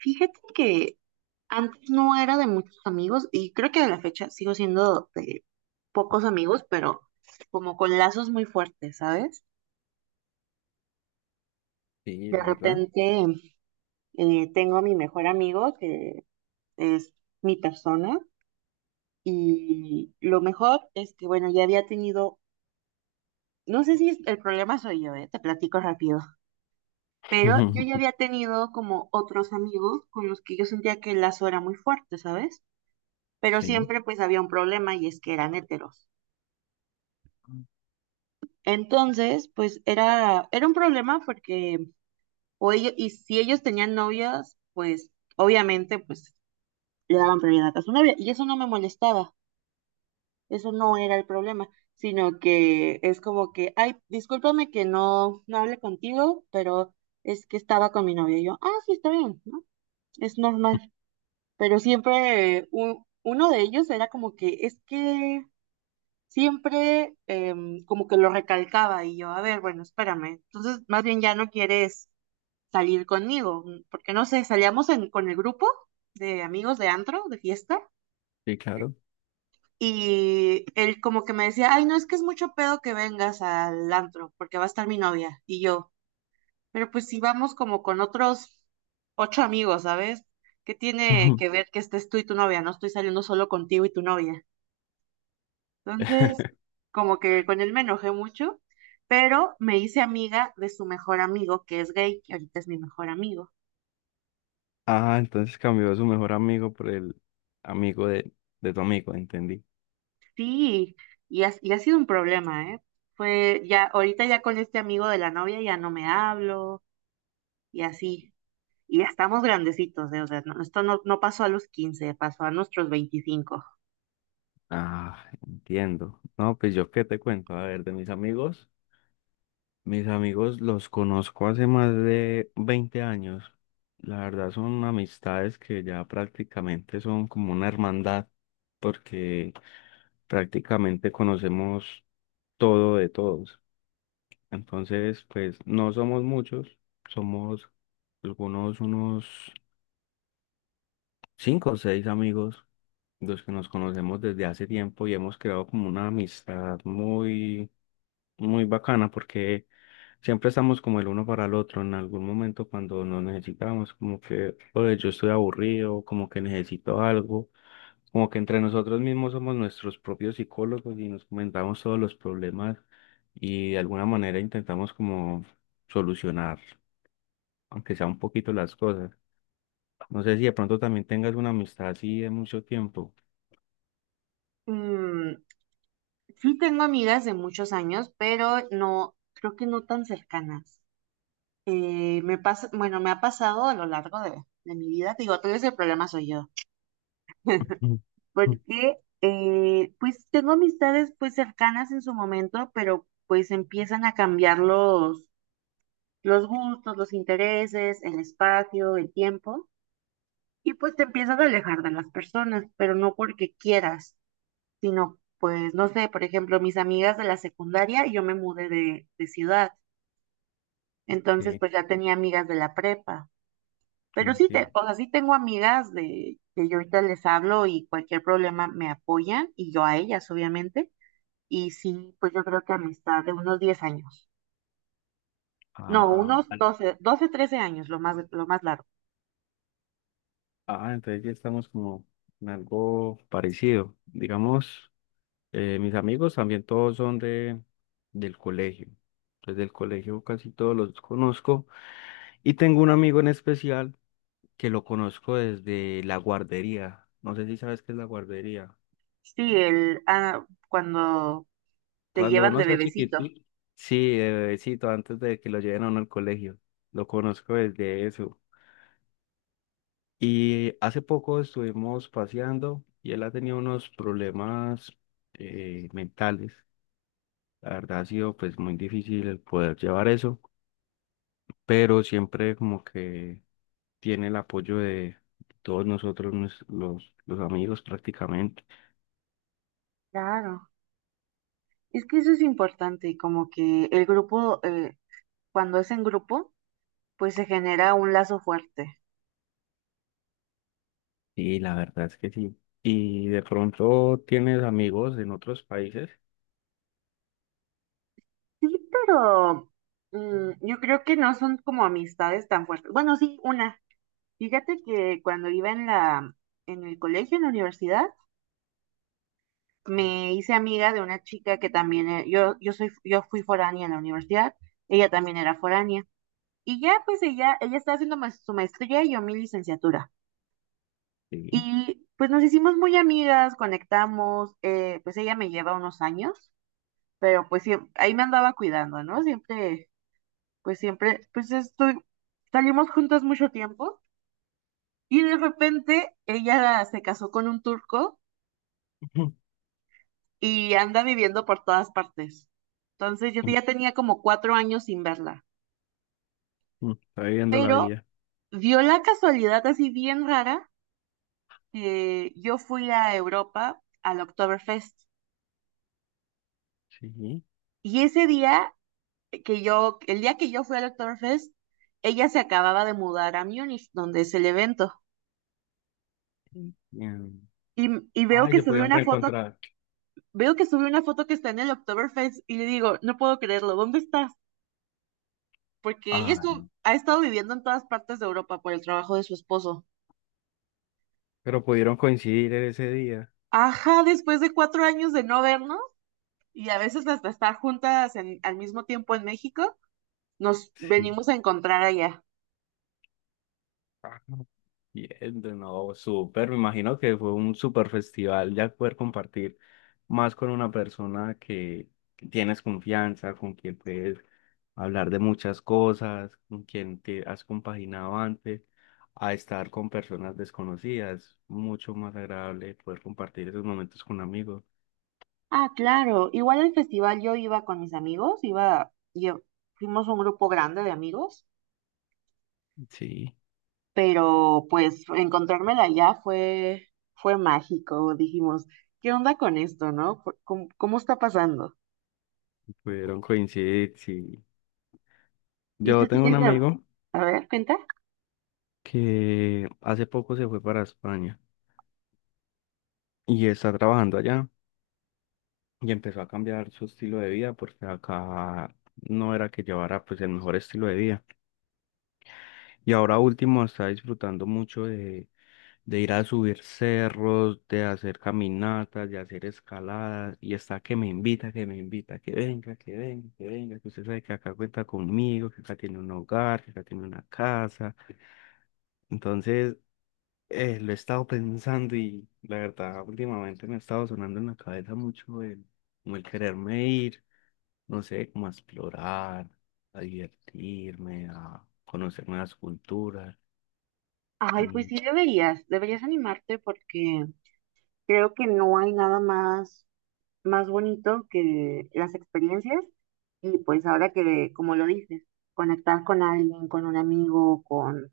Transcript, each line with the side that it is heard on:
right: Fíjate que antes no era de muchos amigos y creo que a la fecha sigo siendo de pocos amigos, pero como con lazos muy fuertes, ¿sabes?
left: Sí,
right: De
left: la verdad.
right: repente tengo a mi mejor amigo que es mi persona. Y lo mejor es que, bueno, ya había tenido, no sé si el problema soy yo, ¿eh? Te platico rápido, pero yo ya había tenido como otros amigos con los que yo sentía que el lazo era muy fuerte, ¿sabes? Pero
left: Sí,
right: siempre pues había un problema, y es que eran heteros. Entonces, pues era un problema porque o ellos, y si ellos tenían novias, pues obviamente pues le daban prioridad a su novia. Y eso no me molestaba, eso no era el problema, sino que es como que, ay, discúlpame que no hable contigo, pero es que estaba con mi novia. Y yo, ah, sí, está bien, ¿no? Es normal. Pero siempre uno de ellos era como que, es que siempre como que lo recalcaba, y yo, a ver, bueno, espérame. Entonces, más bien ya no quieres salir conmigo, mm, porque no sé, salíamos con el grupo de amigos de antro, de fiesta,
left: sí, claro.
right: y él como que me decía, ay, no, es que es mucho pedo que vengas al antro, porque va a estar mi novia. Y yo, pero pues si vamos como con otros ocho amigos, ¿sabes? ¿Qué tiene que ver que estés tú y tu novia? No estoy saliendo solo contigo y tu novia. Entonces, como que con él me enojé mucho, pero me hice amiga de su mejor amigo, que es gay, que ahorita es mi mejor amigo.
left: Ah, entonces cambió a su mejor amigo por el amigo de, tu amigo, entendí.
right: Sí, y ha sido un problema, ¿eh? Fue ya, ahorita ya con este amigo de la novia ya no me hablo y así. Y ya estamos grandecitos, ¿eh? O sea, esto no pasó a los 15, pasó a nuestros 25.
left: Ah, entiendo. No, pues yo qué te cuento, a ver, de mis amigos. Mis amigos los conozco hace más de 20 años. La verdad son amistades que ya prácticamente son como una hermandad, porque prácticamente conocemos todo de todos. Entonces, pues no somos muchos, somos algunos unos cinco o seis amigos, los que nos conocemos desde hace tiempo y hemos creado como una amistad muy, muy bacana porque siempre estamos como el uno para el otro. En algún momento cuando nos necesitamos, como que, oye, yo estoy aburrido, como que necesito algo, como que entre nosotros mismos somos nuestros propios psicólogos y nos comentamos todos los problemas y de alguna manera intentamos como solucionar aunque sea un poquito las cosas. No sé si de pronto también tengas una amistad así de mucho tiempo.
right: Mm, sí tengo amigas de muchos años, pero no, creo que no tan cercanas. Me pasa, bueno, me ha pasado a lo largo de, mi vida, te digo, todo ese problema soy yo,
left: Ujú, ujú.
right: porque pues tengo amistades pues cercanas en su momento, pero pues empiezan a cambiar los gustos, los intereses, el espacio, el tiempo, y pues te empiezas a alejar de las personas, pero no porque quieras, sino pues, no sé, por ejemplo, mis amigas de la secundaria, yo me mudé de ciudad, entonces
left: Sí,
right: pues ya tenía amigas de la prepa. Pero sí, te,
left: entiendo.
right: o sea, sí tengo amigas de que yo ahorita les hablo y cualquier problema me apoyan, y yo a ellas, obviamente. Y sí, pues yo creo que amistad de unos 10 años. No,
left: Ah,
right: unos
left: vale.
right: doce, 13 años, lo más largo.
left: Ah, entonces ya estamos como en algo parecido. Digamos, mis amigos también todos son de del colegio. Entonces del colegio casi todos los conozco. Y tengo un amigo en especial que lo conozco desde la guardería. No sé si sabes qué es la guardería.
right: Sí, el, ah, cuando te
left: Cuando
right: llevan
left: uno
right: de
left: está
right: bebecito.
left: chiquitito, sí, de bebecito, antes de que lo lleven a uno al colegio. Lo conozco desde eso. Y hace poco estuvimos paseando y él ha tenido unos problemas mentales. La verdad ha sido pues muy difícil el poder llevar eso, pero siempre como que tiene el apoyo de todos nosotros, los, amigos prácticamente.
right: Claro, es que eso es importante, como que el grupo, cuando es en grupo, pues se genera un lazo fuerte.
left: Y la verdad es que sí. Y de pronto tienes amigos en otros países.
right: Sí, pero mm, yo creo que no son como amistades tan fuertes. Bueno, sí, una. Fíjate que cuando iba en la, en el colegio, en la universidad, me hice amiga de una chica que también, yo fui foránea en la universidad, ella también era foránea. Y ya, pues ella está haciendo su maestría y yo mi licenciatura.
left: Sí.
right: Y pues nos hicimos muy amigas, conectamos, pues ella me lleva unos años, pero pues ahí me andaba cuidando, ¿no? Siempre, pues estoy, salimos juntas mucho tiempo. Y de repente ella se casó con un turco y anda viviendo por todas partes. Entonces yo ya tenía como 4 años sin verla,
left: Está viviendo la
right: pero
left: vida.
right: dio la casualidad así bien rara que yo fui a Europa al Oktoberfest,
left: Sí.
right: y ese día que yo, el día que yo fui al Oktoberfest, ella se acababa de mudar a Múnich, donde es el evento.
left: Bien.
right: Y veo
left: Ay,
right: que
left: se
right: subió
left: pudieron
right: una foto,
left: reencontrar.
right: veo que subió una foto que está en el Oktoberfest, y le digo, no puedo creerlo, ¿dónde estás? Porque ella
left: Ah,
right: estuvo, ha estado viviendo en todas partes de Europa por el trabajo de su esposo.
left: pero pudieron coincidir en ese día.
right: Ajá, después de 4 años de no vernos, y a veces hasta estar juntas al mismo tiempo en México, nos
left: Sí.
right: venimos a encontrar allá.
left: Ah, bien, de nuevo, súper. Me imagino que fue un súper festival ya poder compartir más con una persona que tienes confianza, con quien puedes hablar de muchas cosas, con quien te has compaginado antes, a estar con personas desconocidas. Mucho más agradable poder compartir esos momentos con amigos.
right: Ah, claro. Igual el festival yo iba con mis amigos, iba, yo, fuimos un grupo grande de amigos,
left: Sí.
right: pero pues encontrármela allá fue, fue mágico. Dijimos, ¿qué onda con esto, no? ¿Cómo está pasando?
left: Pudieron coincidir, sí.
right: Y
left: Yo
right: tú
left: tengo un
right: tienes,
left: amigo
right: a ver, cuenta.
left: que hace poco se fue para España y está trabajando allá y empezó a cambiar su estilo de vida porque acá no era que llevara pues el mejor estilo de vida. Y ahora último está disfrutando mucho de, ir a subir cerros, de hacer caminatas, de hacer escaladas y está que me invita, que me invita, que venga, que venga, que venga, que usted sabe que acá cuenta conmigo, que acá tiene un hogar, que acá tiene una casa. Entonces... lo he estado pensando y la verdad últimamente me ha estado sonando en la cabeza mucho como el quererme ir, no sé, como a explorar, a divertirme, a conocer nuevas culturas.
right: Ay, pues
left: Mm,
right: sí deberías, deberías animarte porque creo que no hay nada más, más bonito que las experiencias, y pues ahora que, como lo dices, conectar con alguien, con un amigo,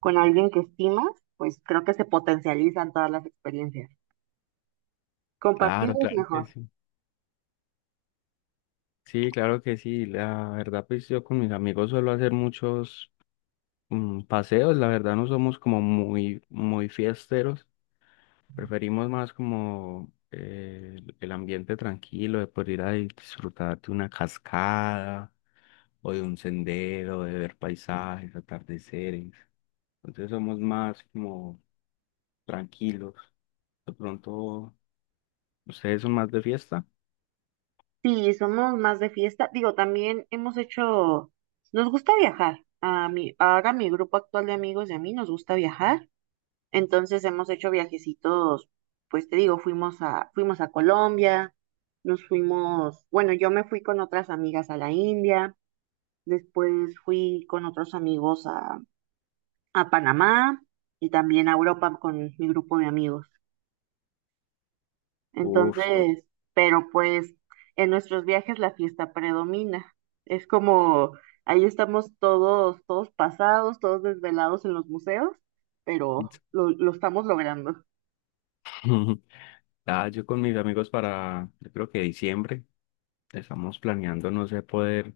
right: con alguien que estimas, pues creo que se potencializan todas las experiencias. Compartir
left: claro,
right: es
left: claro que
right: mejor.
left: sí. Sí, claro que sí. La verdad, pues yo con mis amigos suelo hacer muchos paseos. La verdad no somos como muy, muy fiesteros. Preferimos más como el ambiente tranquilo de poder ir a disfrutar de una cascada o de un sendero, de ver paisajes, atardeceres. Entonces somos más como tranquilos. De pronto, ¿ustedes son más de fiesta?
right: Sí, somos más de fiesta. Digo, también hemos hecho, nos gusta viajar. A mí, ahora mi grupo actual de amigos y a mí nos gusta viajar. Entonces hemos hecho viajecitos, pues te digo, fuimos a Colombia, nos fuimos, bueno, yo me fui con otras amigas a la India, después fui con otros amigos a Panamá y también a Europa con mi grupo de amigos.
left: Uf, su-
right: Entonces, pero pues en nuestros viajes la fiesta predomina. Es como, ahí estamos todos, todos pasados, todos desvelados en los museos, pero lo, estamos logrando.
left: Ah, yo con mis amigos para, yo creo que diciembre, estamos planeando, no sé, poder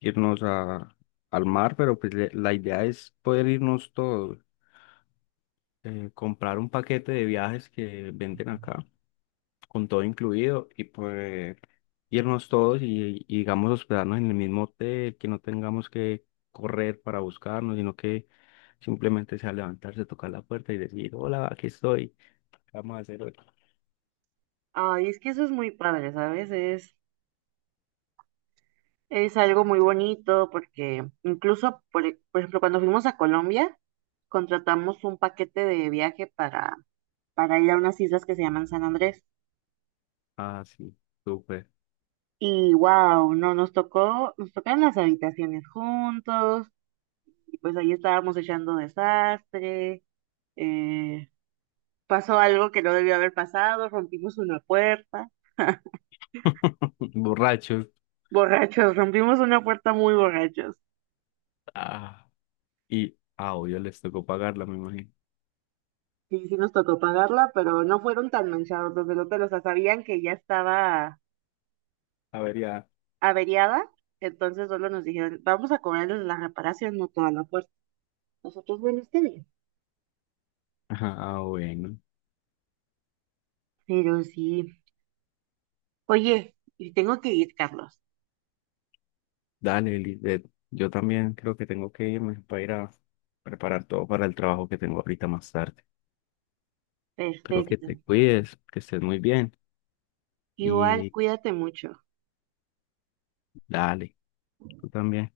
left: irnos a, al mar, pero pues la idea es poder irnos todos, comprar un paquete de viajes que venden acá con todo incluido y pues irnos todos digamos hospedarnos en el mismo hotel, que no tengamos que correr para buscarnos, sino que simplemente sea levantarse, tocar la puerta y decir, hola, aquí estoy, ¿qué vamos a hacer hoy?
right: Ay, es que eso es muy padre, ¿sabes? Es algo muy bonito porque incluso, por ejemplo, cuando fuimos a Colombia, contratamos un paquete de viaje para ir a unas islas que se llaman San Andrés.
left: Ah, sí, súper.
right: Y wow, no, nos tocó, nos tocaron las habitaciones juntos, y pues ahí estábamos echando desastre, eh, pasó algo que no debió haber pasado, rompimos una puerta,
left: Borrachos.
right: borrachos, rompimos una puerta muy borrachos.
left: Ah, y, ah, obvio, les tocó pagarla, me imagino.
right: Sí, sí nos tocó pagarla, pero no fueron tan manchados los del hotel, o sea, sabían que ya estaba
left: A ver, ya.
right: averiada, entonces solo nos dijeron, vamos a cobrarles la reparación, no toda la puerta. Nosotros, bueno, está bien.
left: Ajá, ah, bueno.
right: Pero sí. Oye, y tengo que ir, Carlos.
left: Dale, Lisbeth. Yo también creo que tengo que irme para ir a preparar todo para el trabajo que tengo ahorita más tarde. Espero que
right: Perfecto.
left: te cuides, que estés muy bien
right: Igual,
left: y
right: cuídate mucho.
left: dale, tú también.